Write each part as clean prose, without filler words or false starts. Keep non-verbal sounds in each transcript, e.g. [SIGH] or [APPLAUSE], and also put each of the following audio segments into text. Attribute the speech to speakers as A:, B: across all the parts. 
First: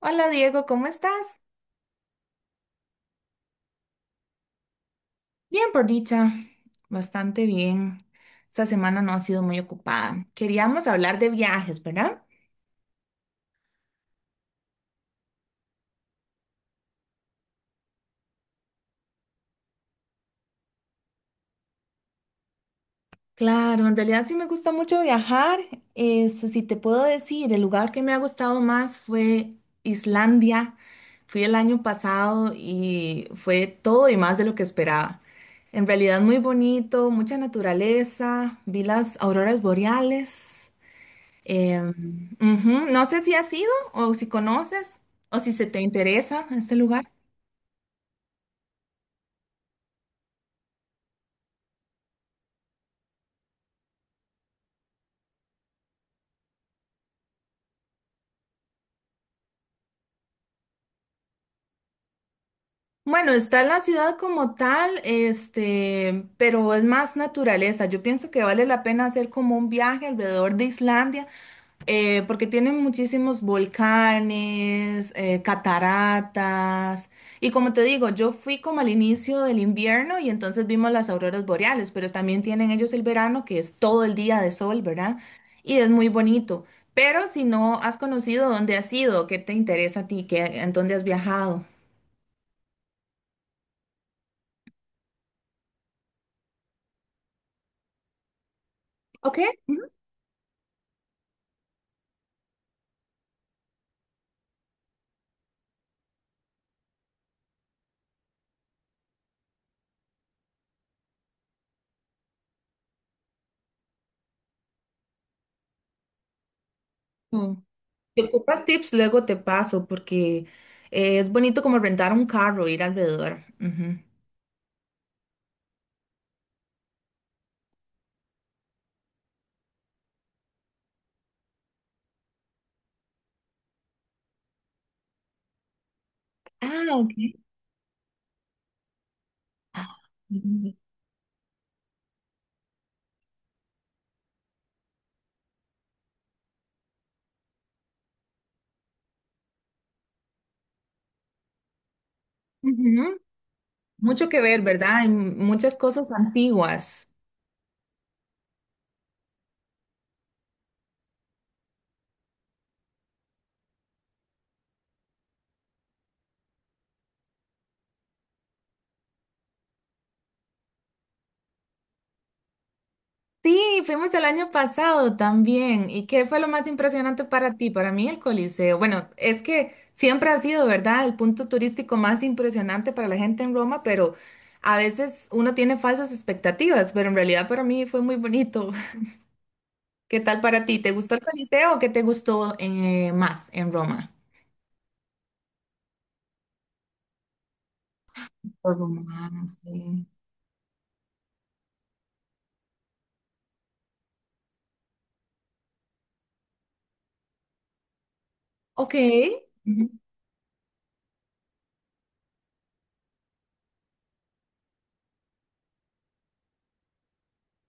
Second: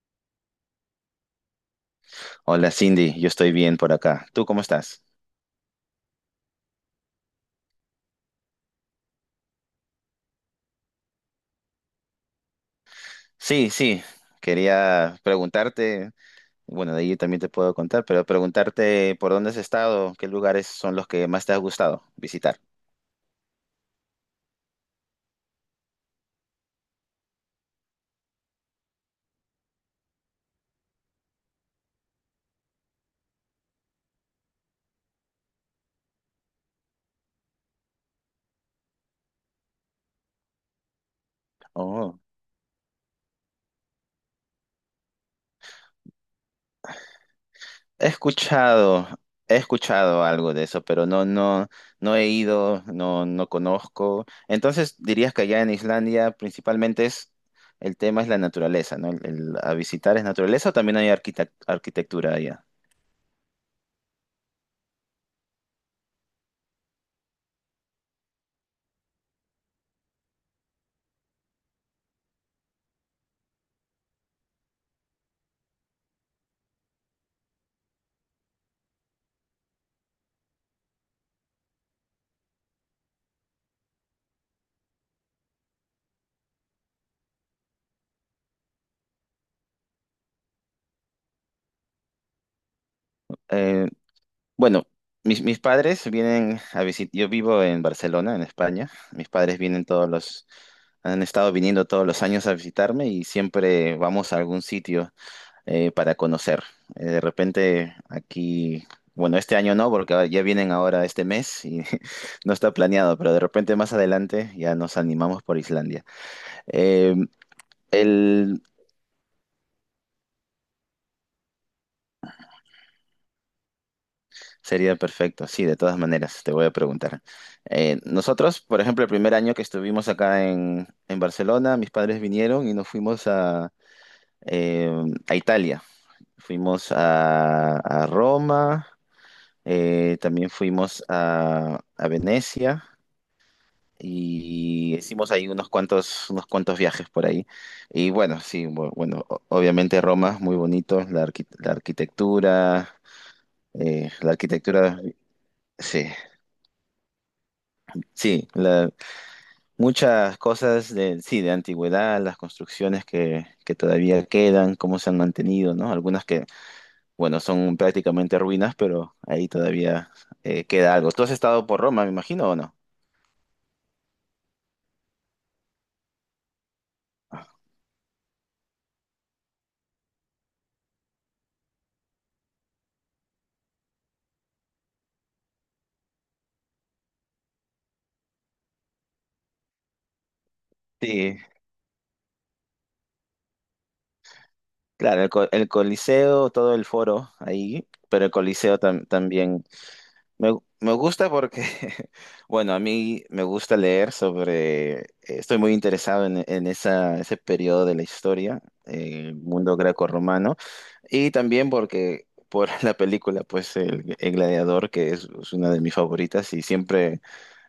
A: Hola Diego, ¿cómo estás?
B: Hola Cindy, yo estoy bien por acá. ¿Tú cómo estás?
A: Bien, por dicha, bastante bien. Esta semana no ha sido muy ocupada. Queríamos hablar de viajes, ¿verdad?
B: Sí, sí, quería preguntarte, bueno, de ahí también te puedo contar, pero preguntarte por dónde has estado, qué lugares son los que más te ha gustado visitar.
A: Claro, en realidad sí me gusta mucho viajar. Este, si te puedo decir, el lugar que me ha gustado más fue Islandia. Fui el año pasado y fue todo y más de lo que esperaba. En realidad muy bonito, mucha naturaleza, vi las auroras boreales. Eh,
B: Oh,
A: ujú, no sé si has ido o si conoces o si se te interesa ese lugar.
B: he escuchado, he escuchado algo de eso, pero no, no, no he ido, no, no conozco. Entonces dirías que allá en Islandia principalmente es, el tema es la naturaleza, ¿no? A visitar es naturaleza o también hay arquitectura allá.
A: Bueno, está la ciudad como tal, este, pero es más naturaleza. Yo pienso que vale la pena hacer como un viaje alrededor de Islandia, porque tienen muchísimos volcanes, cataratas. Y como te digo, yo fui como al inicio del invierno y entonces vimos las auroras boreales, pero también tienen ellos el verano, que es todo el día de sol, ¿verdad? Y es muy bonito. Pero si no has conocido dónde has ido, qué te interesa a ti, qué, en dónde has viajado.
B: Bueno, mis padres vienen a visitar, yo vivo en Barcelona, en España. Mis
A: Ok.
B: padres vienen han estado viniendo todos los años a visitarme y siempre vamos a algún sitio para conocer. De repente aquí, bueno, este año no, porque ya vienen ahora este mes y [LAUGHS] no está planeado, pero de repente más adelante ya nos animamos por Islandia. Eh,
A: Si
B: el-
A: ocupas tips, luego te paso, porque es bonito como rentar un carro, ir alrededor. Ujú.
B: Sería perfecto, sí, de todas maneras, te voy a preguntar. Nosotros, por ejemplo, el primer año que estuvimos acá en Barcelona, mis padres vinieron y nos fuimos eh, a Italia. Fuimos
A: Ah, ok.
B: a Roma, también
A: Mm.
B: fuimos a Venecia y hicimos ahí unos cuantos viajes por ahí. Y bueno, sí, bueno, obviamente Roma, muy bonito, la arquitectura,
A: Ujú.
B: eh,
A: Mucho
B: la
A: que ver, ¿verdad?
B: arquitectura,
A: Hay muchas
B: sí.
A: cosas antiguas.
B: Sí, muchas cosas de, sí, de antigüedad, las construcciones que, todavía quedan, cómo se han mantenido, ¿no? Algunas que, bueno, son prácticamente ruinas, pero ahí todavía queda algo. ¿Tú has estado por Roma, me imagino, o no?
A: Sí, fuimos el año pasado también. ¿Y qué fue lo más impresionante para ti? Para mí el Coliseo. Bueno, es que siempre ha sido, ¿verdad? El punto turístico más impresionante para la gente en Roma, pero a veces uno tiene falsas expectativas, pero en realidad para mí fue muy bonito. ¿Qué tal para ti? ¿Te gustó el
B: Sí,
A: Coliseo o qué te gustó más en Roma?
B: claro, el Coliseo, todo el foro ahí, pero el
A: Los
B: Coliseo
A: romanos,
B: también
A: sí.
B: me gusta porque, [LAUGHS] bueno, a mí me gusta leer sobre, estoy muy interesado en ese periodo de la historia,
A: Ok.
B: mundo
A: Ujú,
B: greco-romano. Y también porque por [LAUGHS] la película, pues el Gladiador, que es una de mis favoritas, y siempre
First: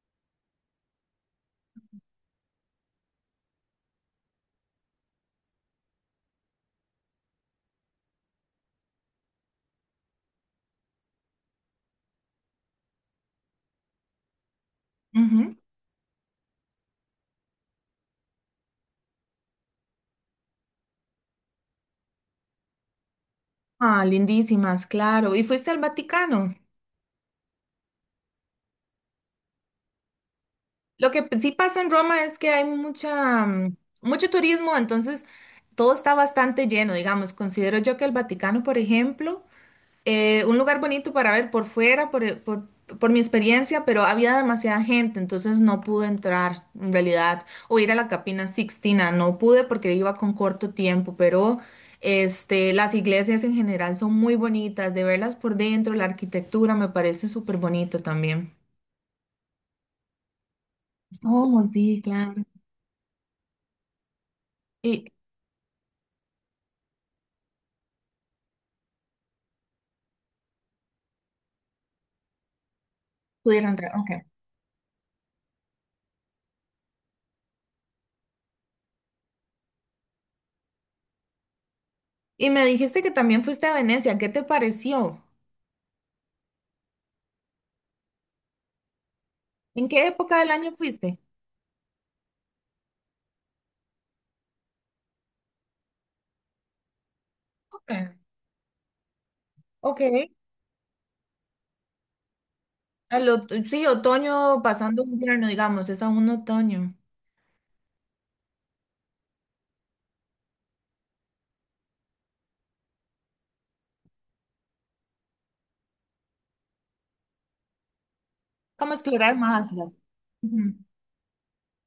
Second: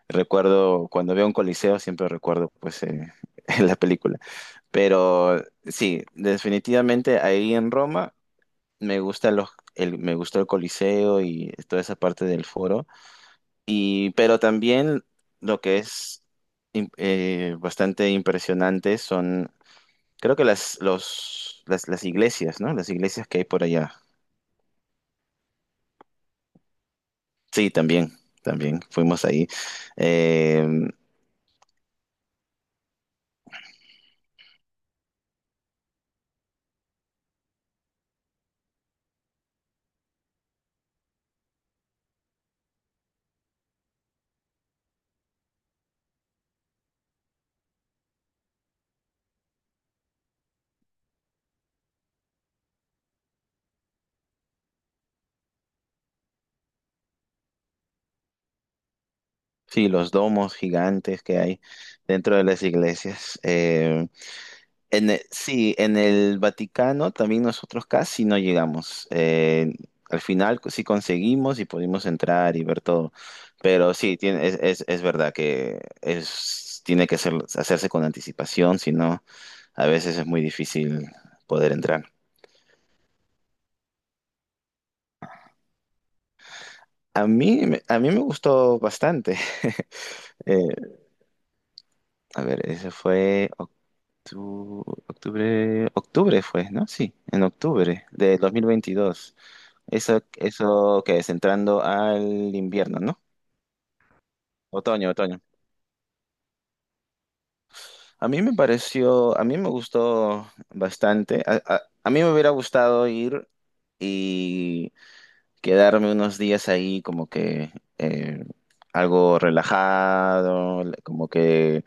B: recuerdo, cuando veo un coliseo, siempre recuerdo pues [LAUGHS] la película. Pero sí, definitivamente ahí en Roma me gustó el Coliseo y toda esa parte del foro. Pero también
A: ujú.
B: lo que es bastante impresionante son, creo que las iglesias, ¿no? Las iglesias que hay por allá.
A: Ah, lindísimas, claro. ¿Y fuiste al Vaticano?
B: Sí, también fuimos ahí. Eh,
A: Lo que sí pasa en Roma es que hay mucha, mucho turismo, entonces todo está bastante lleno, digamos. Considero yo que el Vaticano, por ejemplo, un lugar bonito para ver por fuera, por, por mi experiencia, pero había demasiada gente, entonces no pude entrar en realidad o ir a la Capina Sixtina, no pude porque iba con corto tiempo, pero este, las iglesias en general son muy bonitas, de verlas por dentro, la arquitectura me parece súper bonito también.
B: sí, los domos gigantes que
A: Oh,
B: hay
A: sí,
B: dentro
A: claro.
B: de las iglesias.
A: Y
B: Sí, en el Vaticano también nosotros casi no llegamos. Al final sí conseguimos y pudimos entrar y ver todo.
A: pudieron entrar,
B: Pero sí,
A: ok.
B: tiene, es verdad que es, tiene que ser- hacerse con anticipación, si no, a veces es muy difícil poder entrar.
A: Y me dijiste que también fuiste a Venecia, ¿qué te pareció?
B: A mí, a mí me gustó bastante.
A: ¿En qué época del año
B: [LAUGHS]
A: fuiste?
B: A ver, ese fue octubre fue, ¿no? Sí, en
A: Ok.
B: octubre de 2022.
A: Ok.
B: Eso que es entrando al invierno, ¿no?
A: Sí, otoño pasando
B: Otoño, otoño.
A: invierno, digamos, es aún otoño.
B: A mí me gustó bastante. A mí me hubiera gustado ir y quedarme unos días ahí como que eh,
A: Vamos a explorar
B: algo
A: más las- Ujú.
B: relajado, como que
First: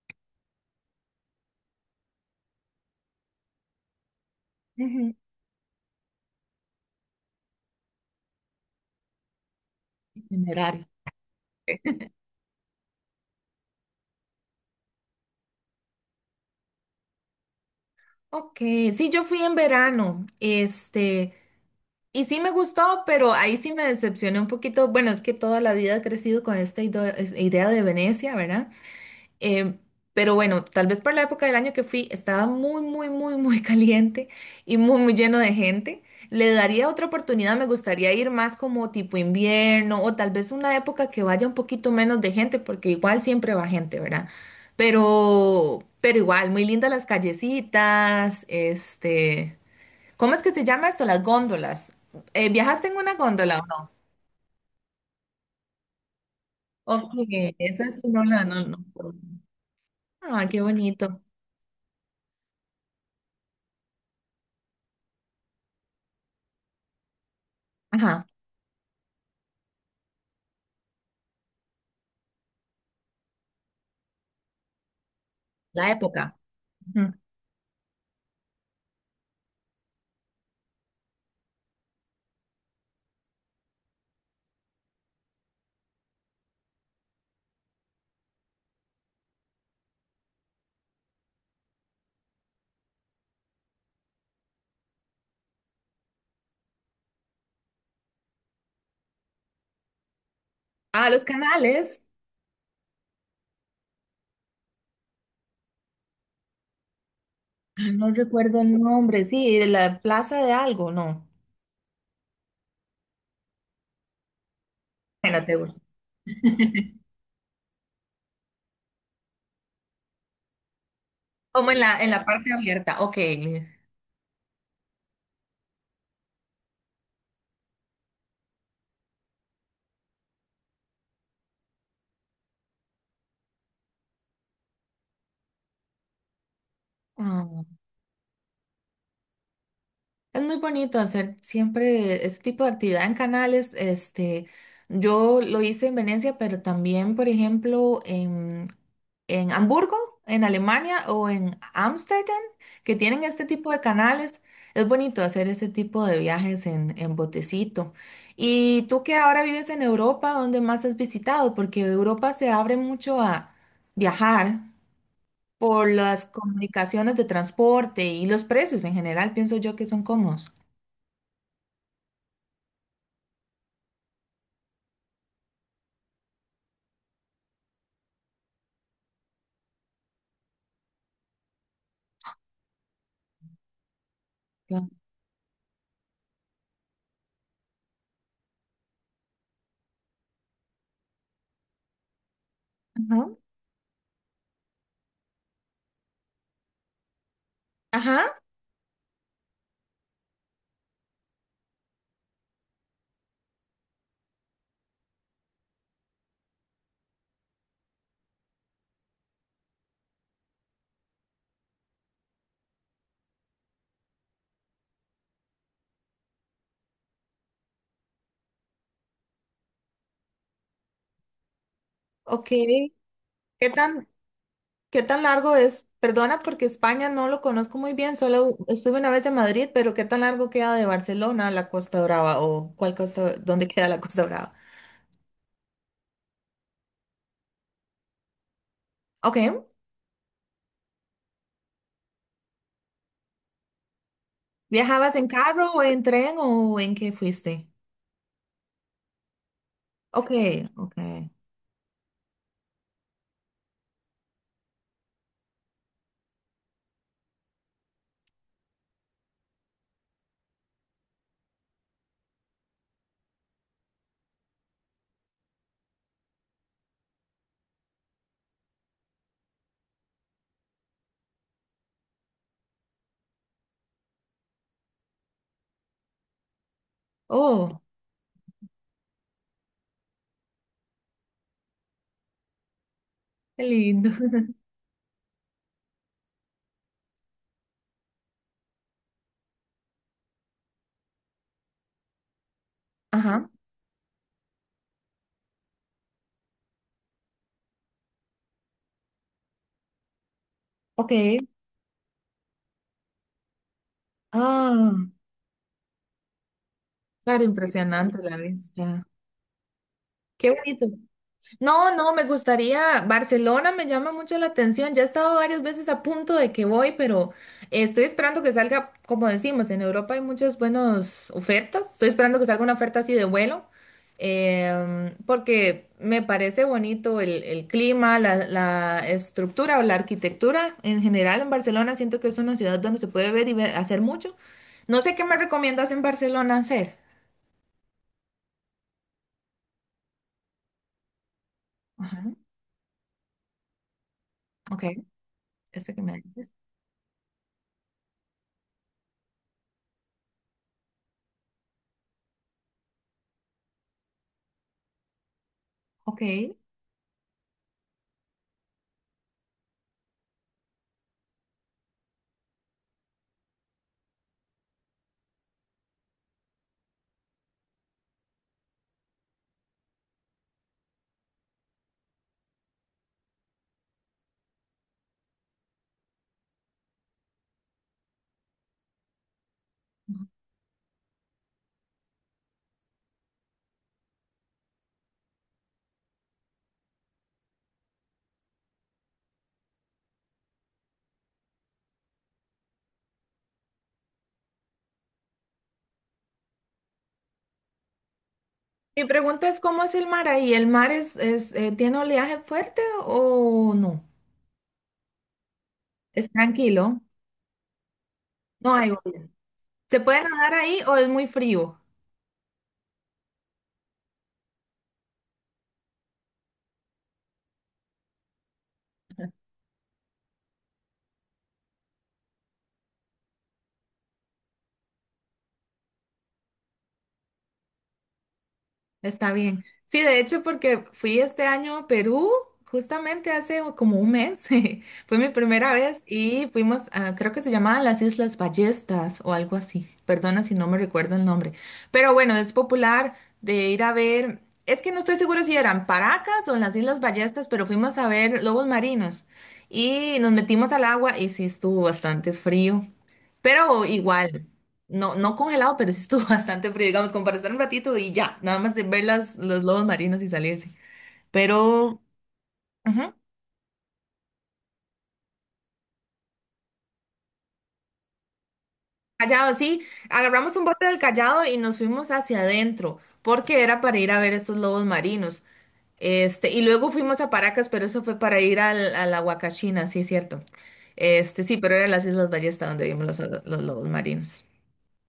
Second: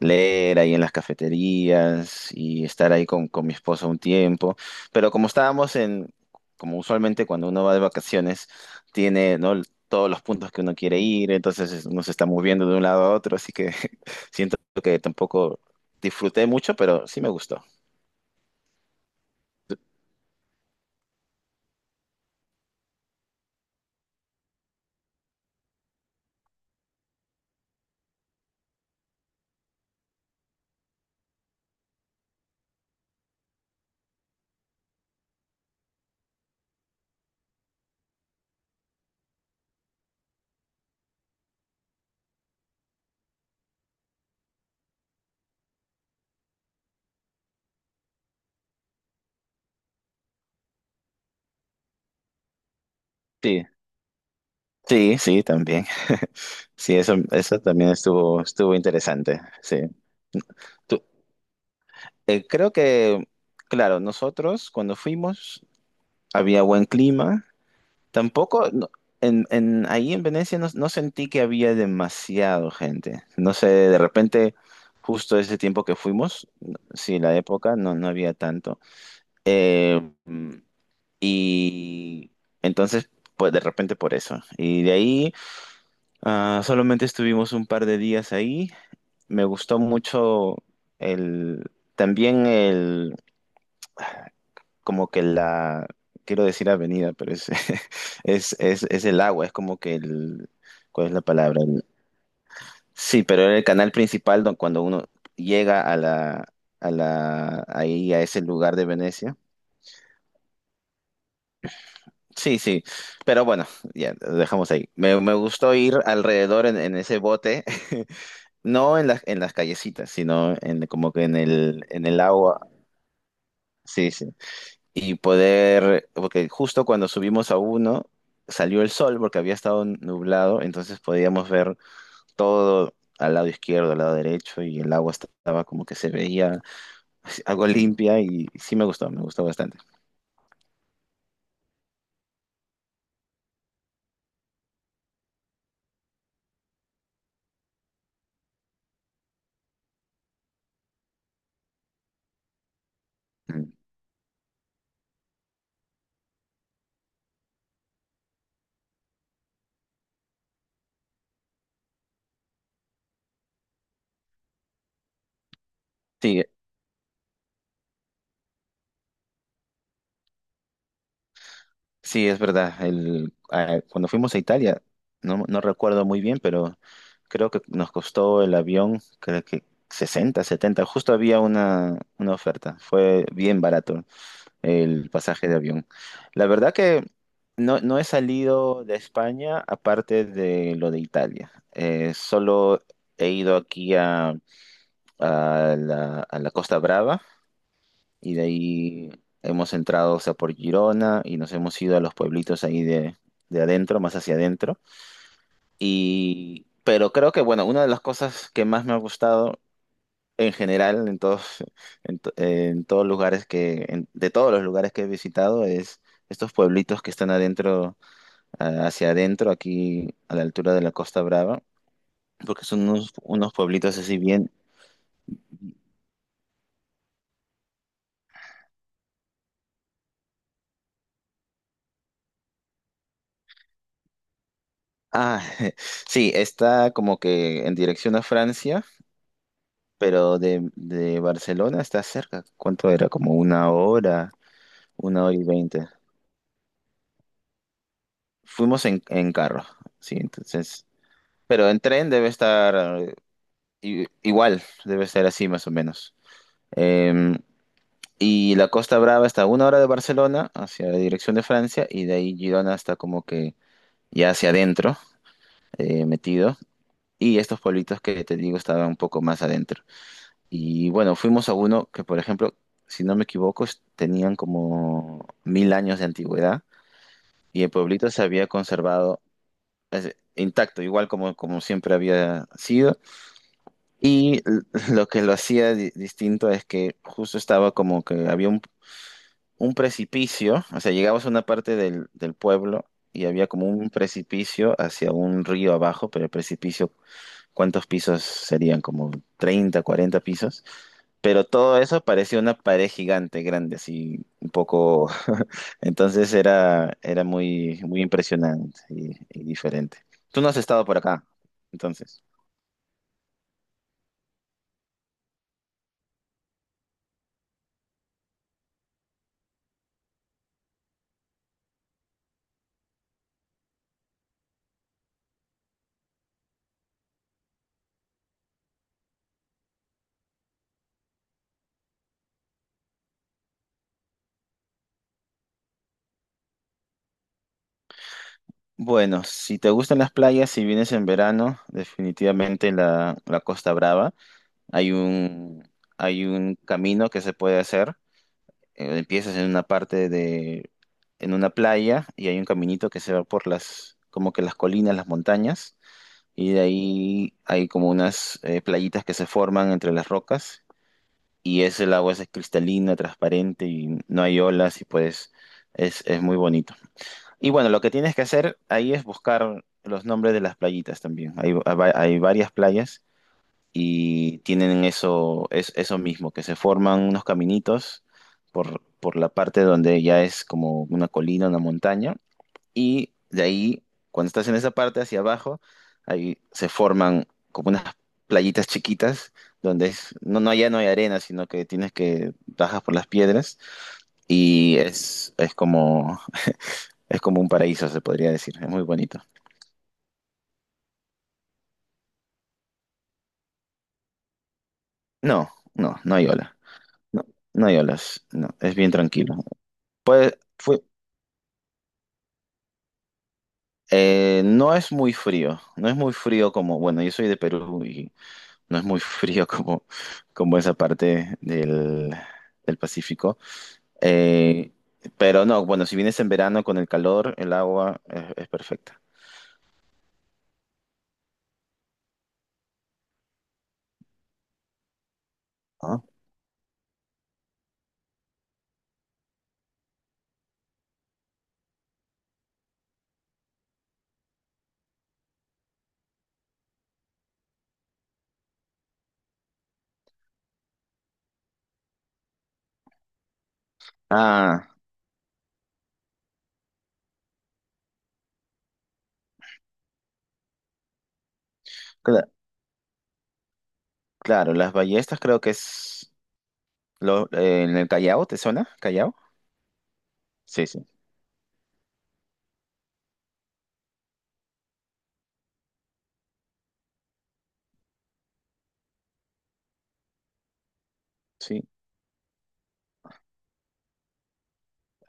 B: leer ahí en las cafeterías y estar ahí con mi esposa un tiempo. Pero
A: Ujú.
B: como estábamos como usualmente cuando uno va de vacaciones, tiene, ¿no? todos los puntos que uno
A: Itinerario.
B: quiere ir, entonces uno se está moviendo de un lado a otro, así que [LAUGHS] siento que tampoco disfruté mucho, pero sí me gustó.
A: Ok, sí, yo fui en verano, este, y sí me gustó, pero ahí sí me decepcioné un poquito. Bueno, es que toda la vida he crecido con esta idea de Venecia, ¿verdad? Eh, pero bueno, tal vez por la época del año que fui, estaba muy [LAUGHS] caliente y muy lleno de gente. Le daría otra oportunidad, me gustaría ir más como tipo invierno o tal vez una época que vaya un poquito menos de gente, porque igual siempre va gente, ¿verdad? Pero igual, muy lindas las callecitas, este, ¿cómo es que se llama esto? Las góndolas. ¿Viajaste en una góndola
B: Sí,
A: o no?
B: sí, sí, también. Sí,
A: Ok,
B: eso
A: esa
B: también
A: sí no la, no,
B: estuvo
A: no.
B: interesante. Sí.
A: Ah, qué
B: Tú-
A: bonito.
B: Creo que, claro, nosotros cuando fuimos había buen clima.
A: Ajá,
B: Tampoco, no, ahí en Venecia no, no sentí que había demasiado gente. No sé, de repente, justo ese tiempo
A: la
B: que
A: época.
B: fuimos, sí, la época, no, no había tanto. Eh, y entonces, pues de repente por eso. Y de ahí, solamente estuvimos un par de días ahí. Me gustó mucho el, también como que quiero decir avenida, pero [LAUGHS] es el agua, es como que ¿cuál
A: Ah,
B: es la
A: los
B: palabra?
A: canales.
B: Sí, pero era el canal principal cuando uno llega
A: Ah, no
B: ahí a ese
A: recuerdo
B: lugar
A: el
B: de
A: nombre.
B: Venecia.
A: Sí, de la plaza de algo, no.
B: Sí, sí, pero bueno, ya lo dejamos ahí.
A: En
B: Me
A: la
B: gustó
A: Tegus.
B: ir alrededor en ese bote, [LAUGHS] no en en las callecitas, sino como que
A: Como
B: en
A: en
B: el
A: la parte
B: agua.
A: abierta. Ok.
B: Sí, sí. Y poder, porque justo cuando subimos a uno, salió el sol porque había estado nublado, entonces podíamos ver todo al lado izquierdo, al lado derecho, y el agua estaba como que se veía
A: Ah.
B: algo limpia y sí me gustó, bastante.
A: Es muy bonito hacer siempre este tipo de actividad en canales. Este, yo lo hice en Venecia, pero también, por ejemplo, en Hamburgo, en Alemania o en Ámsterdam, que tienen este tipo
B: Mm.
A: de canales. Es bonito hacer este tipo de viajes en botecito. Y tú que ahora vives en Europa, ¿dónde más has visitado? Porque Europa se abre mucho a viajar por las
B: Sí,
A: comunicaciones de transporte y los precios en general, pienso yo que son cómodos.
B: sí, es verdad. Cuando fuimos a Italia, no, no recuerdo muy bien, pero creo que nos costó el avión, creo que 60, 70, justo había una oferta, fue bien barato.
A: Claro.
B: El pasaje de avión. La verdad que no, no he salido de España aparte de lo de Italia. Solo he
A: Ajá,
B: ido aquí a la Costa Brava y
A: ajá,
B: de ahí hemos entrado, o sea, por Girona y nos hemos ido a los pueblitos ahí de adentro, más hacia adentro. Pero creo que, bueno, una de las cosas que más me ha gustado en general, en todos lugares que, de todos los lugares que he visitado, es estos pueblitos que están adentro, hacia adentro, aquí a la altura de la Costa Brava,
A: ok.
B: porque son unos
A: ¿Qué
B: pueblitos
A: tan,
B: así bien.
A: ¿qué tan largo es? Perdona porque España no lo conozco muy bien, solo estuve una vez en Madrid, pero ¿qué tan largo queda de Barcelona a la Costa Brava o cuál costa, dónde queda la Costa Brava?
B: Ah, [LAUGHS] sí, está como que en dirección a Francia,
A: Ok.
B: pero de Barcelona está cerca. ¿Cuánto era? Como
A: ¿Viajabas
B: una
A: en
B: hora y
A: carro o
B: veinte.
A: en tren o en qué fuiste?
B: Fuimos en carro, sí,
A: Ok,
B: entonces.
A: ok.
B: Pero en tren debe estar. Igual, debe ser así más o menos. Eh, y la Costa Brava está a una hora de Barcelona, hacia la dirección de Francia, y de ahí Girona está como que ya hacia adentro, metido. Y estos pueblitos que te digo estaban un poco más adentro. Y bueno, fuimos a uno que, por ejemplo, si no me equivoco, tenían como 1000 años de antigüedad y el
A: Oh,
B: pueblito se había conservado intacto, igual como siempre había sido.
A: qué lindo.
B: Y [LAUGHS]
A: [LAUGHS]
B: lo que lo hacía distinto es que justo estaba como que había un precipicio, o sea, llegabas a una parte del pueblo y había
A: Ajá,
B: como un precipicio hacia un río abajo, pero el precipicio, ¿cuántos pisos serían? Como 30, 40 pisos.
A: ok.
B: Pero todo eso parecía una pared gigante, grande, así un
A: Ah,
B: poco... [LAUGHS] Entonces era
A: claro,
B: muy, muy
A: impresionante la
B: impresionante
A: vista.
B: y diferente. Tú no
A: Qué
B: has estado
A: bonito.
B: por acá,
A: No, no,
B: entonces.
A: me gustaría. Barcelona me llama mucho la atención. Ya he estado varias veces a punto de que voy, pero estoy esperando que salga, como decimos, en Europa hay muchas buenas ofertas. Estoy esperando que salga una oferta así de vuelo, porque me parece bonito el clima, la estructura o la arquitectura en general en Barcelona. Siento que es una ciudad donde se puede ver y hacer mucho. No sé qué me recomiendas en Barcelona hacer.
B: Bueno, si te gustan las playas, si vienes en verano,
A: Ajá,
B: definitivamente la Costa Brava.
A: ok,
B: Hay un,
A: este que me
B: Hay
A: dices.
B: un camino que se puede hacer. Empiezas en una parte de, en una playa y hay un caminito que se va por las, como que las colinas, las montañas.
A: Ok.
B: Y de ahí hay como unas playitas que se forman entre las rocas. Y ese el agua es cristalina, transparente y no hay olas y pues es muy bonito. Y bueno, lo que tienes que hacer ahí es buscar los nombres de las playitas también. Hay varias playas y tienen eso, eso mismo, que se forman unos caminitos por la parte donde ya es como una colina, una montaña. Y de ahí, cuando estás en esa parte hacia abajo, ahí se forman como unas playitas chiquitas donde no, no, ya no hay arena, sino que tienes que bajas por las piedras y es como un paraíso, se podría decir. Es muy
A: Mi
B: bonito.
A: pregunta es, ¿cómo es el mar ahí? ¿El mar tiene oleaje fuerte o no?
B: No, no, no hay
A: ¿Es
B: olas.
A: tranquilo?
B: No, no hay olas. No,
A: No
B: es
A: hay
B: bien
A: oleaje.
B: tranquilo.
A: ¿Se puede
B: Pues
A: nadar ahí
B: fue,
A: o es muy frío?
B: no es muy frío. No es muy frío como, bueno, yo soy de Perú y no es muy [LAUGHS] frío como, esa parte del Pacífico. Eh, pero no, bueno, si vienes en verano con el calor, el agua es perfecta.
A: Está bien. Sí, de hecho, porque fui este año a Perú, justamente hace como un mes, [LAUGHS] fue mi primera vez
B: ¿No?
A: y fuimos a, creo que se llamaban las Islas Ballestas o algo así. Perdona si no me recuerdo el nombre. Pero bueno, es popular de ir a ver, es que no estoy seguro si eran Paracas o las Islas Ballestas, pero fuimos a ver lobos marinos y nos metimos al agua y sí estuvo bastante frío, pero sí. Igual.
B: Ah,
A: No, no congelado, pero sí estuvo [LAUGHS] bastante frío, digamos, como para estar un ratito y ya, nada más de ver los lobos marinos y salirse. Pero,
B: cla-
A: ujú,
B: claro, las Ballestas creo que es en el Callao, ¿te suena? ¿Callao?
A: Callao, sí, agarramos un
B: Sí, sí,
A: bote del Callao y nos fuimos hacia adentro, porque era para ir a ver estos lobos marinos. Este, y luego fuimos a Paracas, pero eso fue para ir a la Huacachina, sí es cierto. Este, sí,
B: sí.
A: pero eran las Islas Ballesta donde vimos los lobos marinos.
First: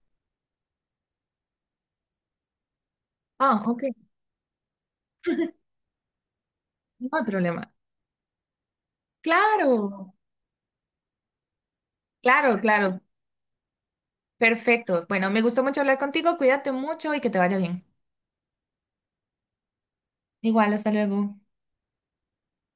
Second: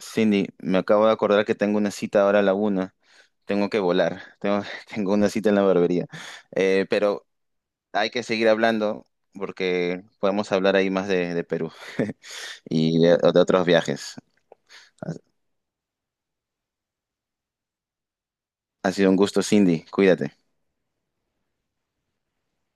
B: Cindy, me acabo de acordar que tengo una cita ahora a la una.
A: Ah,
B: Tengo que
A: ok,
B: volar. Tengo, [LAUGHS] tengo una cita en la barbería.
A: no hay
B: Pero
A: problema.
B: hay que seguir hablando,
A: Claro,
B: porque podemos hablar ahí más de Perú
A: claro,
B: [LAUGHS] y
A: claro.
B: de otros viajes.
A: Perfecto.
B: Ha
A: Bueno, me gustó mucho hablar contigo. Cuídate mucho y que te vaya bien.
B: Ha sido un gusto, Cindy. Cuídate.
A: Igual, hasta luego.